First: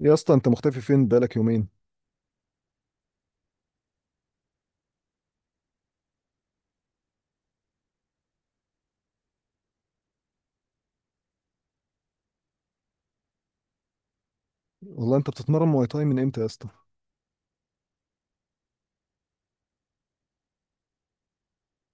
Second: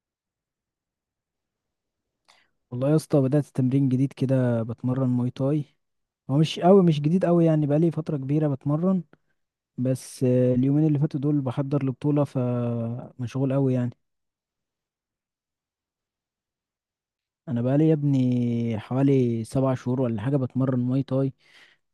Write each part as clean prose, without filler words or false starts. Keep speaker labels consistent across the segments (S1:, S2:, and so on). S1: يا اسطى انت مختفي فين بقالك يومين؟
S2: والله يا اسطى، بدأت تمرين جديد كده بتمرن ماي تاي. هو مش جديد قوي، يعني بقالي فترة كبيرة بتمرن. بس اليومين اللي فاتوا دول بحضر لبطولة، فمشغول قوي يعني.
S1: والله انت بتتمرن مواي تاي من امتى يا اسطى؟
S2: انا بقالي يا ابني حوالي 7 شهور ولا حاجة بتمرن ماي تاي.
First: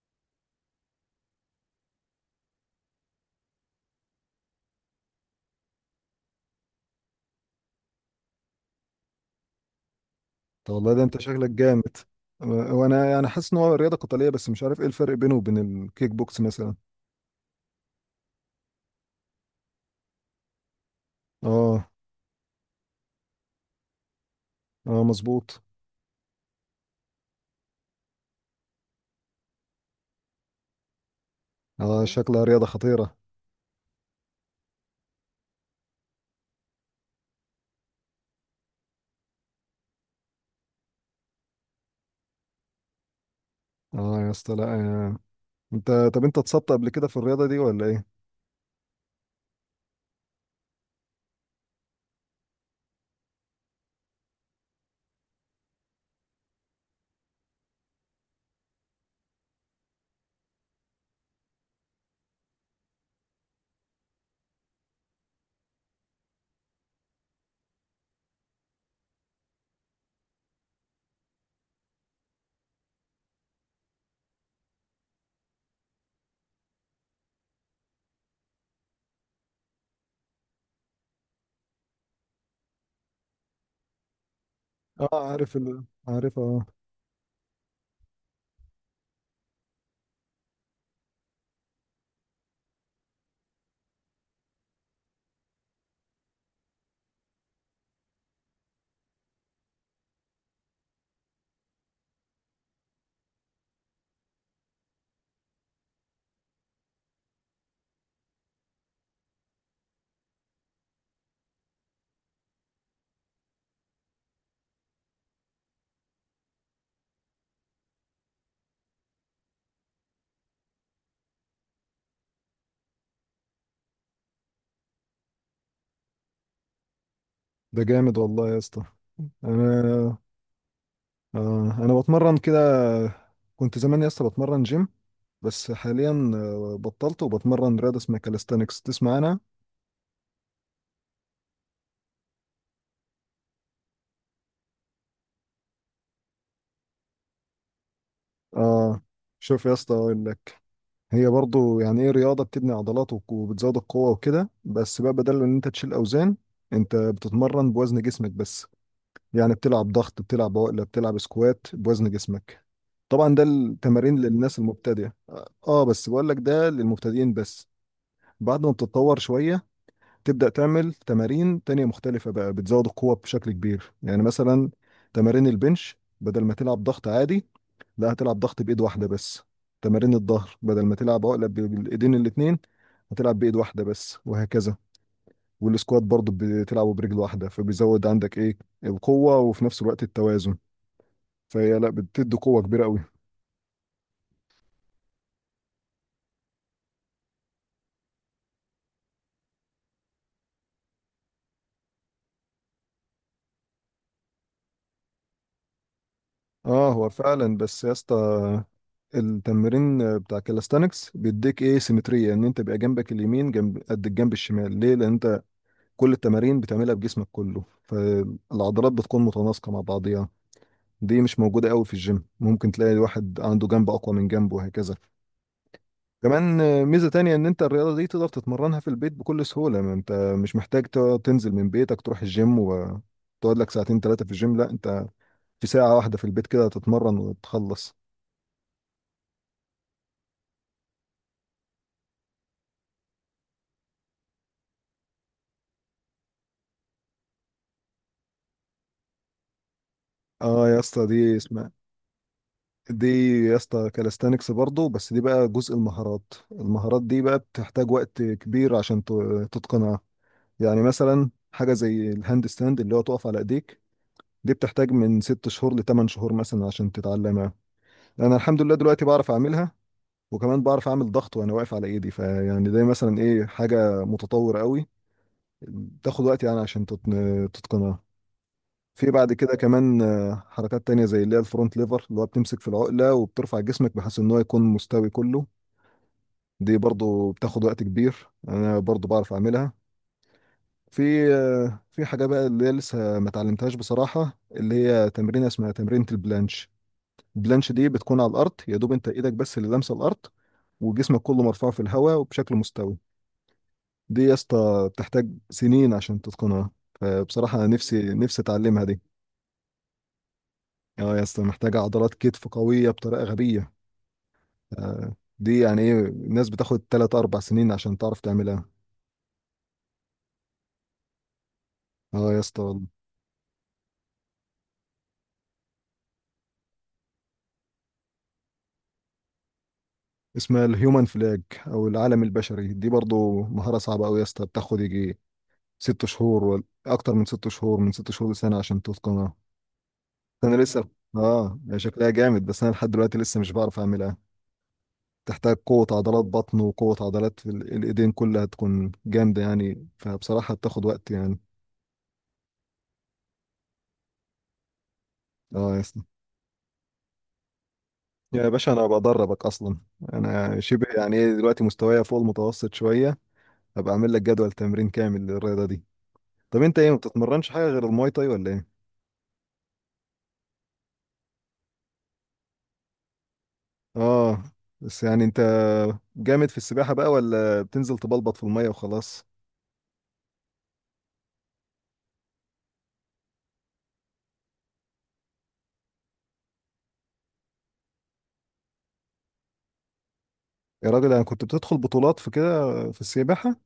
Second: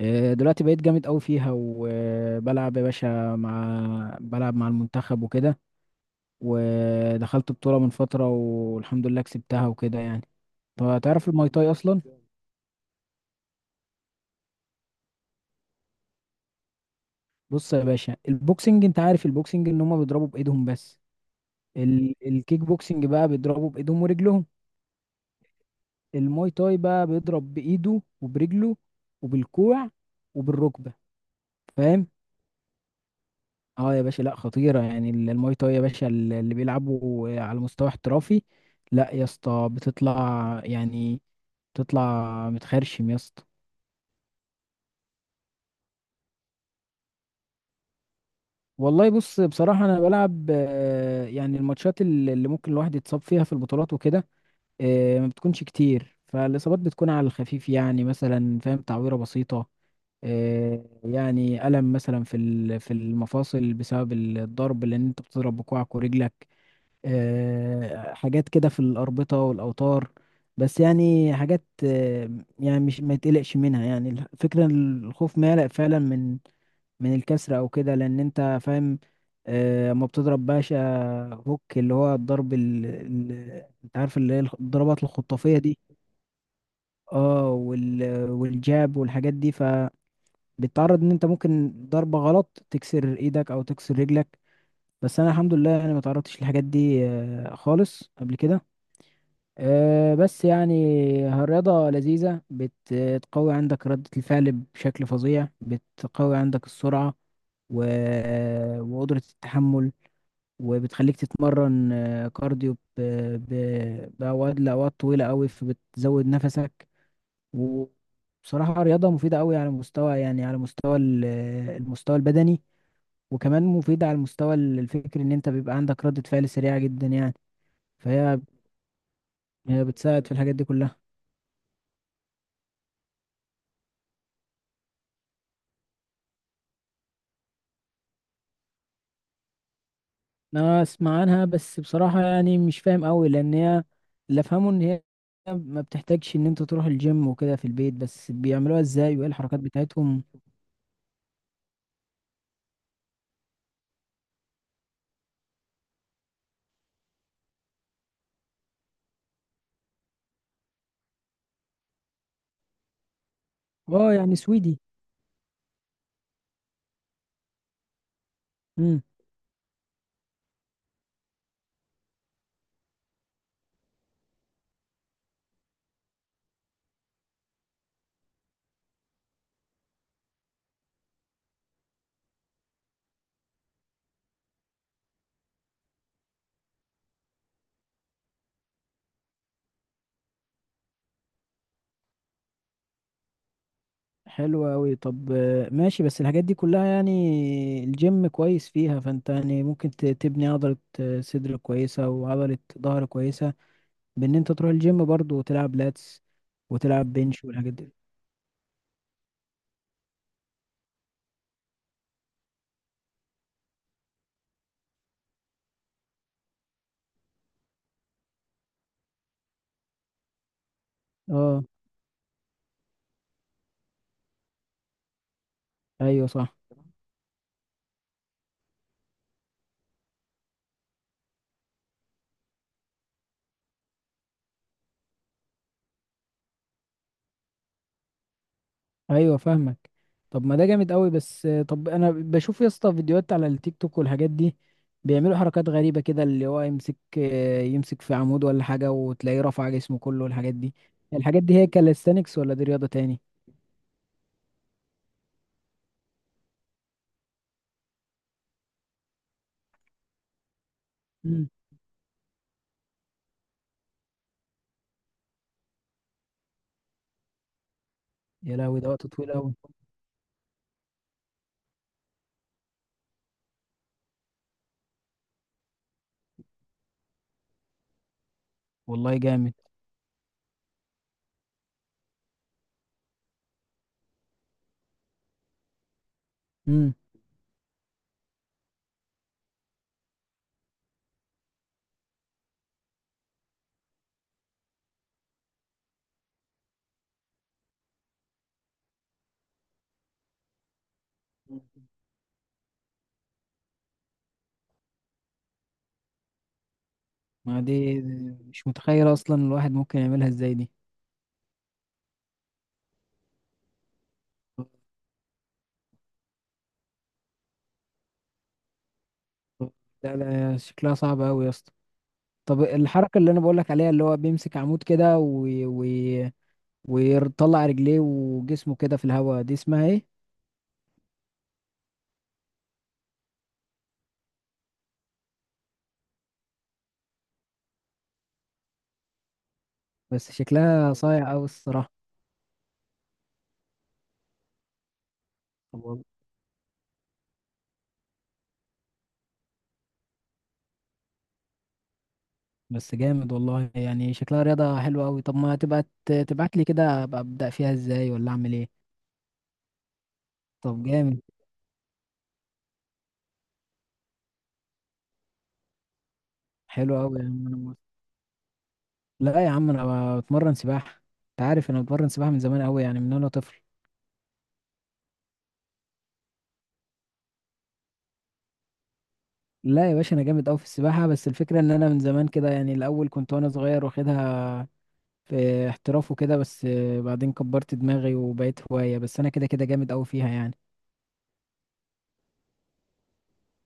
S2: دلوقتي بقيت جامد قوي فيها وبلعب يا باشا مع بلعب مع المنتخب وكده. ودخلت بطولة من فترة والحمد لله كسبتها وكده يعني.
S1: طب والله
S2: طب
S1: ده انت
S2: تعرف الماي
S1: شكلك
S2: تاي
S1: جامد.
S2: اصلا؟
S1: وانا يعني حاسس ان هو رياضه قتاليه بس مش عارف ايه الفرق بينه وبين الكيك بوكس مثلا.
S2: بص يا باشا، البوكسنج، انت عارف البوكسنج ان هم بيضربوا بايدهم بس.
S1: اه.
S2: الكيك بوكسنج بقى بيضربوا بايدهم ورجلهم.
S1: اه، مظبوط.
S2: الماي تاي بقى بيضرب بايده وبرجله، وبالكوع، وبالركبه.
S1: اه،
S2: فاهم؟
S1: شكلها رياضه خطيره.
S2: اه يا باشا، لا خطيره يعني. الماي تاي يا باشا، اللي بيلعبوا على مستوى احترافي، لا يا اسطى، بتطلع يعني، بتطلع متخرشم يا اسطى.
S1: اه يا اسطى، لا آه. طب انت اتصبت قبل كده في الرياضه دي ولا ايه؟
S2: والله بص، بصراحه انا بلعب، يعني الماتشات اللي ممكن الواحد يتصاب فيها في البطولات وكده. ما بتكونش كتير، فالإصابات بتكون على الخفيف يعني. مثلا، فاهم، تعويرة بسيطة. يعني ألم مثلا في في المفاصل بسبب الضرب، لأن أنت بتضرب بكوعك ورجلك. حاجات كده في الأربطة والأوتار. بس يعني حاجات. يعني مش ما يتقلقش منها يعني. الفكرة إن الخوف ما يقلق فعلا من الكسر أو كده، لأن أنت فاهم. اما بتضرب باشا، هوك، اللي هو الضرب. أنت عارف اللي هي الضربات
S1: اه،
S2: الخطافية دي.
S1: عارف، اه.
S2: اه. والجاب والحاجات دي، فبتتعرض إن أنت ممكن ضربة غلط تكسر إيدك أو تكسر رجلك. بس أنا الحمد لله أنا ما تعرضتش للحاجات دي خالص قبل كده. بس يعني الرياضة لذيذة، بتقوي عندك ردة الفعل بشكل فظيع، بتقوي عندك السرعة و... وقدرة التحمل. وبتخليك تتمرن كارديو ب... لأوقات طويلة أوي، فبتزود نفسك. وبصراحة رياضة مفيدة أوي على مستوى، يعني على مستوى المستوى البدني. وكمان مفيدة على المستوى الفكري، إن أنت بيبقى عندك ردة فعل سريعة جدا يعني.
S1: ده جامد
S2: فهي
S1: والله يا اسطى.
S2: هي
S1: انا
S2: بتساعد في الحاجات دي كلها.
S1: انا بتمرن كده. كنت زمان يا اسطى بتمرن جيم. بس حاليا بطلت وبتمرن رياضه اسمها كاليستانكس، تسمع انا؟
S2: انا اسمع عنها، بس بصراحة يعني مش فاهم قوي، لان هي، اللي افهمه ان هي ما بتحتاجش ان انت تروح الجيم وكده، في البيت. بس بيعملوها
S1: اه.
S2: ازاي وايه الحركات
S1: شوف يا اسطى،
S2: بتاعتهم؟
S1: اقول لك. هي برضو يعني ايه رياضه بتبني عضلات وبتزود القوه وكده، بس بقى بدل ان انت تشيل اوزان، انت بتتمرن بوزن جسمك بس. يعني بتلعب ضغط، بتلعب عقله، بتلعب سكوات بوزن جسمك. طبعا ده
S2: اه
S1: التمارين
S2: يعني
S1: للناس
S2: سويدي.
S1: المبتدئه، بس بقول لك ده للمبتدئين بس. بعد ما
S2: امم.
S1: بتتطور شويه تبدأ تعمل تمارين تانية مختلفة بقى، بتزود القوة بشكل كبير، يعني مثلا تمارين البنش بدل ما تلعب ضغط عادي، لا، هتلعب ضغط بإيد واحدة بس. تمارين الظهر بدل ما تلعب عقلة بالإيدين الاتنين، هتلعب بإيد واحدة بس، وهكذا. والسكوات برضه بتلعبه برجل واحدة، فبيزود عندك إيه؟ القوة وفي نفس الوقت التوازن. فهي لا، بتدي قوة كبيرة قوي.
S2: حلو قوي. طب ماشي، بس الحاجات دي كلها يعني الجيم كويس فيها، فانت يعني ممكن تبني عضلة صدر كويسة وعضلة ظهر كويسة، بان انت تروح الجيم برضو وتلعب لاتس
S1: اه، هو
S2: وتلعب بنش
S1: فعلا،
S2: والحاجات
S1: بس
S2: دي.
S1: يا اسطى التمرين بتاع كالستانكس بيديك ايه؟ سيمترية، ان انت بيبقى جنبك اليمين جنب قد الجنب الشمال، ليه؟ لان انت كل التمارين بتعملها بجسمك كله، فالعضلات بتكون متناسقة مع بعضيها. دي مش
S2: اه.
S1: موجودة قوي في الجيم، ممكن تلاقي الواحد عنده جنب أقوى من جنبه وهكذا.
S2: ايوه، صح.
S1: كمان ميزة تانية إن أنت الرياضة دي تقدر تتمرنها في البيت بكل سهولة. ما أنت مش محتاج تقعد تنزل من بيتك تروح الجيم وتقعد لك ساعتين ثلاثة في الجيم، لا، أنت في ساعة واحدة في البيت كده تتمرن وتخلص.
S2: ايوه فاهمك. طب ما ده جامد قوي. بس طب انا بشوف يا اسطى فيديوهات على التيك توك والحاجات دي، بيعملوا حركات غريبه كده، اللي هو يمسك في عمود ولا حاجه، وتلاقيه رفع جسمه كله والحاجات
S1: اه
S2: دي.
S1: يا اسطى،
S2: الحاجات دي هي كاليستانكس ولا دي رياضه
S1: دي
S2: تاني؟
S1: يا اسطى كالستانكس برضه، بس دي بقى جزء المهارات دي بقى بتحتاج وقت كبير عشان تتقنها. يعني مثلا
S2: امم.
S1: حاجة زي الهاند ستاند اللي هو تقف على ايديك، دي بتحتاج من 6 شهور ل8 شهور مثلا عشان تتعلمها. انا
S2: يا
S1: الحمد لله
S2: لهوي، ده
S1: دلوقتي
S2: وقت
S1: بعرف
S2: طويل قوي.
S1: اعملها. وكمان بعرف اعمل ضغط وانا واقف على ايدي، فيعني ده مثلا ايه، حاجة متطورة قوي، تاخد وقت يعني عشان تتقنها. في
S2: والله
S1: بعد
S2: جامد.
S1: كده كمان حركات تانية زي اللي هي الفرونت ليفر، اللي هو بتمسك في العقلة وبترفع جسمك بحيث ان هو يكون مستوي كله. دي
S2: امم.
S1: برضو بتاخد وقت كبير، انا برضو بعرف اعملها. في حاجة بقى اللي هي لسه ما اتعلمتهاش بصراحة، اللي هي تمرينة اسمها تمرينة البلانش. البلانش دي بتكون على الأرض، يا دوب أنت إيدك بس اللي لامسة الأرض، وجسمك كله مرفوع في الهواء وبشكل مستوي. دي يا اسطى بتحتاج سنين عشان تتقنها، فبصراحة
S2: ما
S1: أنا نفسي
S2: دي،
S1: نفسي
S2: مش
S1: أتعلمها دي.
S2: متخيل اصلا الواحد ممكن يعملها ازاي دي.
S1: اه يا اسطى، محتاجة عضلات كتف قوية بطريقة غبية. دي يعني إيه، الناس بتاخد 3 4 سنين عشان تعرف تعملها.
S2: لا لا، شكلها صعب قوي يا اسطى.
S1: اه يا اسطى.
S2: طب الحركه اللي انا بقول لك عليها، اللي هو بيمسك عمود كده ويطلع رجليه وجسمه كده في الهواء، دي اسمها ايه؟
S1: اسمها الهيومن فلاج او العالم البشري، دي برضو مهارة صعبة قوي يا اسطى، بتاخد يجي ست شهور ولا اكتر من ست شهور لسنة عشان تتقنها.
S2: بس
S1: انا لسه
S2: شكلها صايع قوي
S1: اه، هي
S2: الصراحة.
S1: شكلها جامد، بس انا لحد دلوقتي لسه مش بعرف اعملها. تحتاج
S2: طب
S1: قوة
S2: وال-
S1: عضلات بطن وقوة عضلات في الايدين كلها تكون جامدة يعني، فبصراحة بتاخد وقت يعني.
S2: بس جامد والله، يعني شكلها رياضة حلوة قوي. طب ما
S1: اه يا
S2: تبقى
S1: اسطى.
S2: تبعت لي كده، ابقى ابدأ فيها ازاي ولا
S1: يا
S2: اعمل
S1: باشا
S2: ايه؟
S1: انا بدربك اصلا. انا
S2: طب
S1: شبه يعني
S2: جامد.
S1: ايه، دلوقتي مستوايا فوق المتوسط شوية. هبقى اعمل لك جدول تمرين كامل للرياضة دي. طب انت ايه،
S2: حلو
S1: ما
S2: قوي يا عم،
S1: بتتمرنش
S2: انا
S1: حاجة
S2: موافق.
S1: غير الماي تاي ولا ايه؟
S2: لا يا عم، انا بتمرن سباحة. انت عارف انا بتمرن سباحة من زمان قوي، يعني من وانا طفل.
S1: اه، بس يعني انت جامد في السباحة بقى، ولا بتنزل تبلبط في المية وخلاص؟
S2: لا يا باشا، انا جامد قوي في السباحة، بس الفكرة ان انا من زمان كده يعني. الاول كنت وانا صغير واخدها في احتراف وكده، بس بعدين كبرت دماغي وبقيت هواية. بس انا كده كده جامد قوي فيها يعني.
S1: يا راجل انا كنت بتدخل بطولات في كده، في السباحة.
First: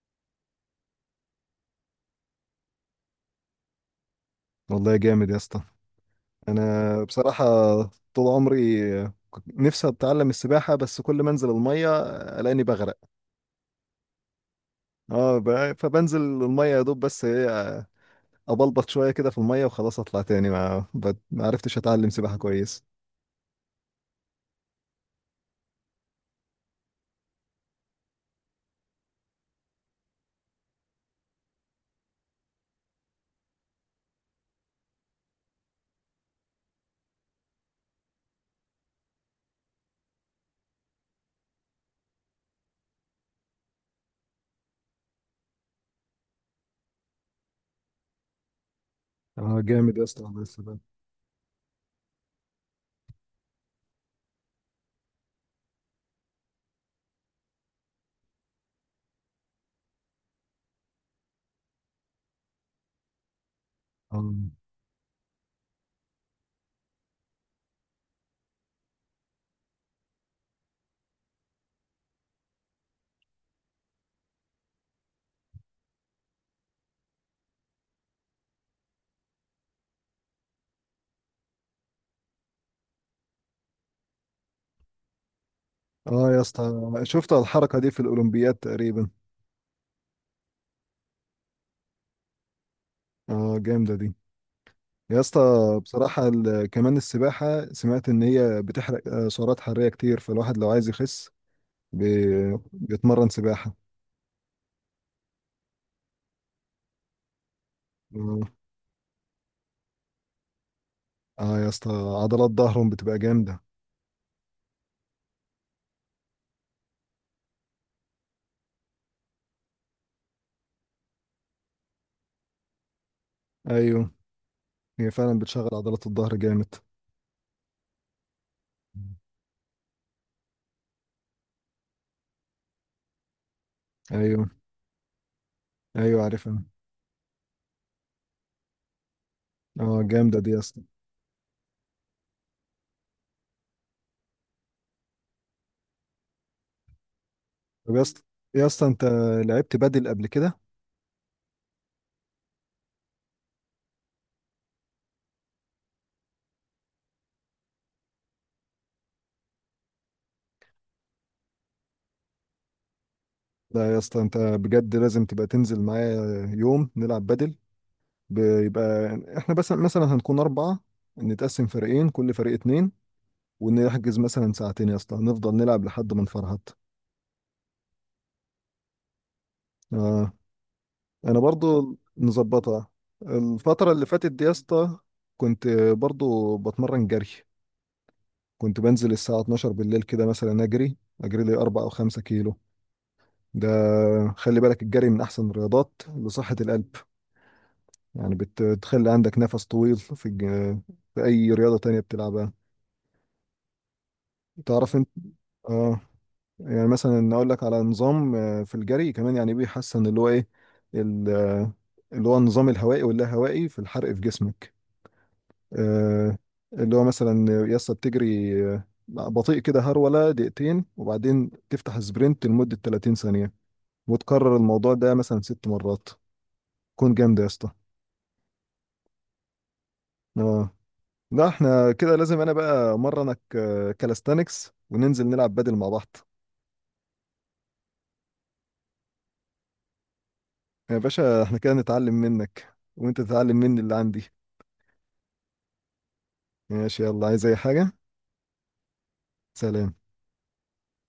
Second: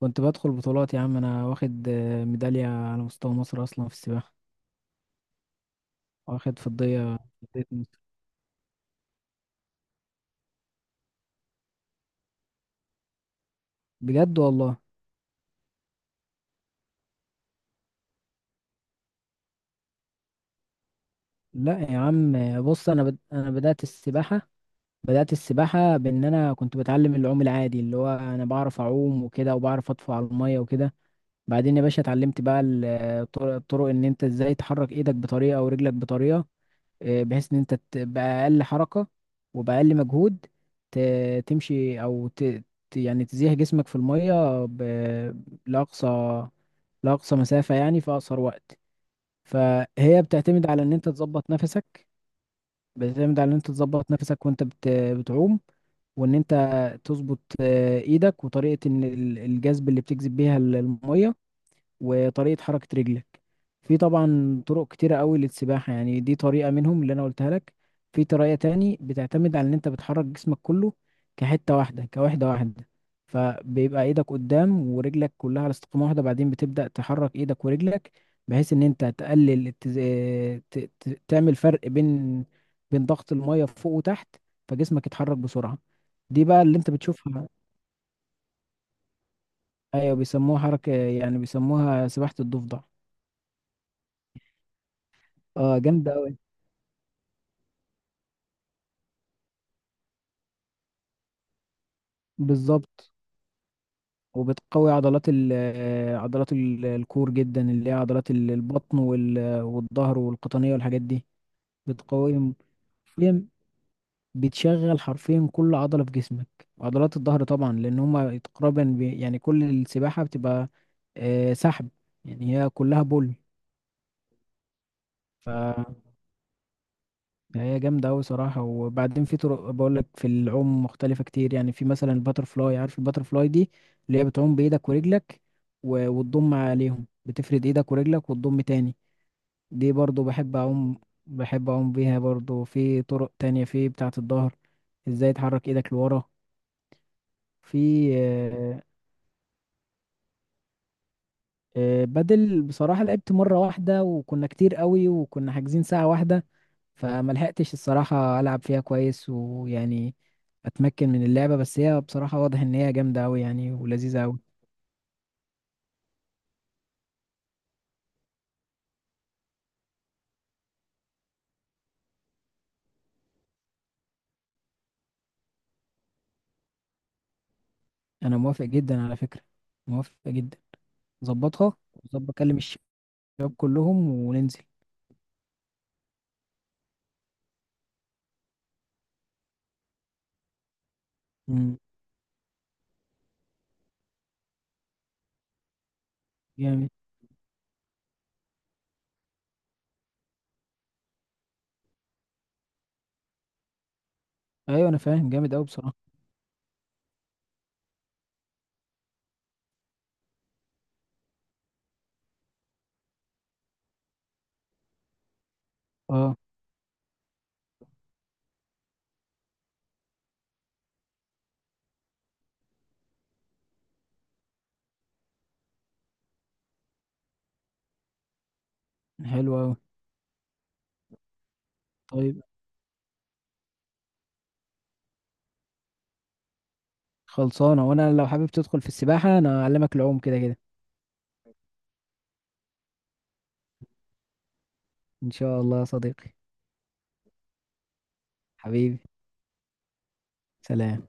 S2: كنت بدخل بطولات يا عم، انا واخد ميدالية على مستوى مصر اصلا في السباحة.
S1: والله جامد يا اسطى.
S2: واخد
S1: انا بصراحة
S2: فضية مصر.
S1: طول عمري كنت نفسي اتعلم السباحة، بس كل ما انزل المية الاقيني بغرق.
S2: بجد والله.
S1: اه، فبنزل المية يا دوب، بس ايه، ابلبط شوية كده في المية وخلاص اطلع تاني، ما عرفتش
S2: لا يا
S1: اتعلم
S2: عم،
S1: سباحة كويس.
S2: بص، انا بدأت السباحة. بدأت السباحة بان انا كنت بتعلم العوم العادي، اللي هو انا بعرف اعوم وكده، وبعرف اطفو على المية وكده. بعدين يا باشا اتعلمت بقى الطرق، ان انت ازاي تحرك ايدك بطريقة ورجلك بطريقة، بحيث ان انت باقل حركة وباقل مجهود تمشي يعني تزيح جسمك في المية لأقصى لأقصى مسافة يعني في أقصر وقت.
S1: اه جامد يا
S2: فهي
S1: اسطى، والله
S2: بتعتمد
S1: السباحة.
S2: على ان انت تظبط نفسك. بتعتمد على ان انت تظبط نفسك وانت بتعوم، وان انت تظبط ايدك، وطريقة ان الجذب اللي بتجذب بيها المية، وطريقة حركة رجلك. في
S1: اه.
S2: طبعا طرق كتيرة قوي للسباحة. يعني دي طريقة منهم اللي أنا قلتها لك. في طريقة تاني بتعتمد على إن أنت بتحرك جسمك كله كحتة واحدة كوحدة واحدة، فبيبقى إيدك قدام ورجلك كلها على استقامة واحدة، بعدين بتبدأ تحرك إيدك ورجلك بحيث إن أنت تقلل تعمل فرق بين ضغط المية فوق وتحت، فجسمك يتحرك بسرعة.
S1: اه يا
S2: دي
S1: اسطى،
S2: بقى اللي أنت
S1: شفت
S2: بتشوفها.
S1: الحركة دي في الأولمبياد تقريبا.
S2: أيوة، بيسموها حركة، يعني بيسموها سباحة الضفدع.
S1: اه جامدة دي يا اسطى.
S2: اه
S1: بصراحة
S2: جامدة.
S1: كمان السباحة، سمعت إن هي بتحرق سعرات حرارية كتير، فالواحد لو عايز يخس
S2: بالظبط.
S1: بيتمرن سباحة.
S2: وبتقوي عضلات ال آه، عضلات الكور جدا، اللي هي عضلات
S1: اه.
S2: البطن والظهر والقطنية والحاجات دي.
S1: آه يا اسطى، عضلات
S2: بتقويهم
S1: ظهرهم بتبقى
S2: حرفيا.
S1: جامدة.
S2: بتشغل حرفيا كل عضلة في جسمك، وعضلات الظهر طبعا لأن هما تقريبا يعني كل السباحة بتبقى سحب. يعني هي كلها بول.
S1: أيوه. هي فعلا بتشغل عضلات الظهر جامد.
S2: يعني هي جامدة أوي صراحة. وبعدين في طرق، بقولك، في العوم مختلفة كتير. يعني في مثلا الباتر فلاي، عارف الباتر فلاي دي، اللي هي
S1: أيوه.
S2: بتعوم بإيدك ورجلك
S1: أيوه،
S2: وتضم
S1: عارفها.
S2: عليهم، بتفرد إيدك ورجلك وتضم تاني. دي
S1: اه
S2: برضو
S1: جامدة دي
S2: بحب
S1: يا اسطى.
S2: أعوم. بحب أعوم بيها برضو. في طرق تانية في بتاعة الظهر، إزاي تحرك إيدك لورا. في
S1: طب يا اسطى، يا
S2: آه،
S1: اسطى، أنت لعبت بدل قبل كده؟
S2: بدل، بصراحة لعبت مرة واحدة، وكنا كتير قوي وكنا حاجزين ساعة واحدة، فما لحقتش الصراحة ألعب فيها كويس ويعني أتمكن من اللعبة، بس هي بصراحة واضح إن هي جامدة أوي يعني
S1: لا يا اسطى،
S2: ولذيذة
S1: أنت
S2: أوي.
S1: بجد لازم تبقى تنزل معايا يوم نلعب بدل. بيبقى احنا بس مثلا هنكون 4، نتقسم فريقين، كل فريق 2، ونحجز مثلا ساعتين يا اسطى نفضل نلعب لحد ما نفرهد.
S2: أنا موافق جدا على فكرة. موافق
S1: آه.
S2: جدا.
S1: أنا
S2: ظبطها،
S1: برضو
S2: وظبط أكلم
S1: نظبطها.
S2: الشباب
S1: الفترة
S2: كلهم
S1: اللي فاتت دي يا
S2: وننزل.
S1: اسطى كنت برضو بتمرن جري. كنت بنزل الساعة 12 بالليل كده مثلا، أجري لي
S2: مم.
S1: 4 أو 5 كيلو. ده خلي بالك، الجري من أحسن الرياضات لصحة
S2: جامد.
S1: القلب. يعني بتخلي عندك نفس طويل في أي رياضة تانية بتلعبها،
S2: أيوة
S1: تعرف
S2: أنا
S1: أنت.
S2: فاهم، جامد أوي بصراحة.
S1: آه، يعني مثلا اقول لك على نظام في الجري كمان، يعني بيحسن اللي هو ايه، ال- آه، اللي هو النظام الهوائي واللاهوائي في الحرق في جسمك.
S2: أه.
S1: آه، اللي هو مثلا يسطا بتجري بطيء كده هرولة دقيقتين، وبعدين تفتح سبرنت لمدة 30 ثانية، وتكرر الموضوع ده مثلا 6 مرات، كون جامد يا اسطى.
S2: حلو أوي.
S1: اه. لا احنا كده لازم
S2: طيب.
S1: انا بقى مرنك كالستانكس، وننزل نلعب بدل مع بعض.
S2: خلصانة. وأنا لو حابب تدخل في السباحة أنا أعلمك العوم كده كده.
S1: يا باشا احنا كده نتعلم منك، وانت تتعلم مني اللي عندي.
S2: إن شاء الله يا صديقي.
S1: ماشي، يلا، عايز اي حاجة؟
S2: حبيبي.
S1: سلام.
S2: سلام.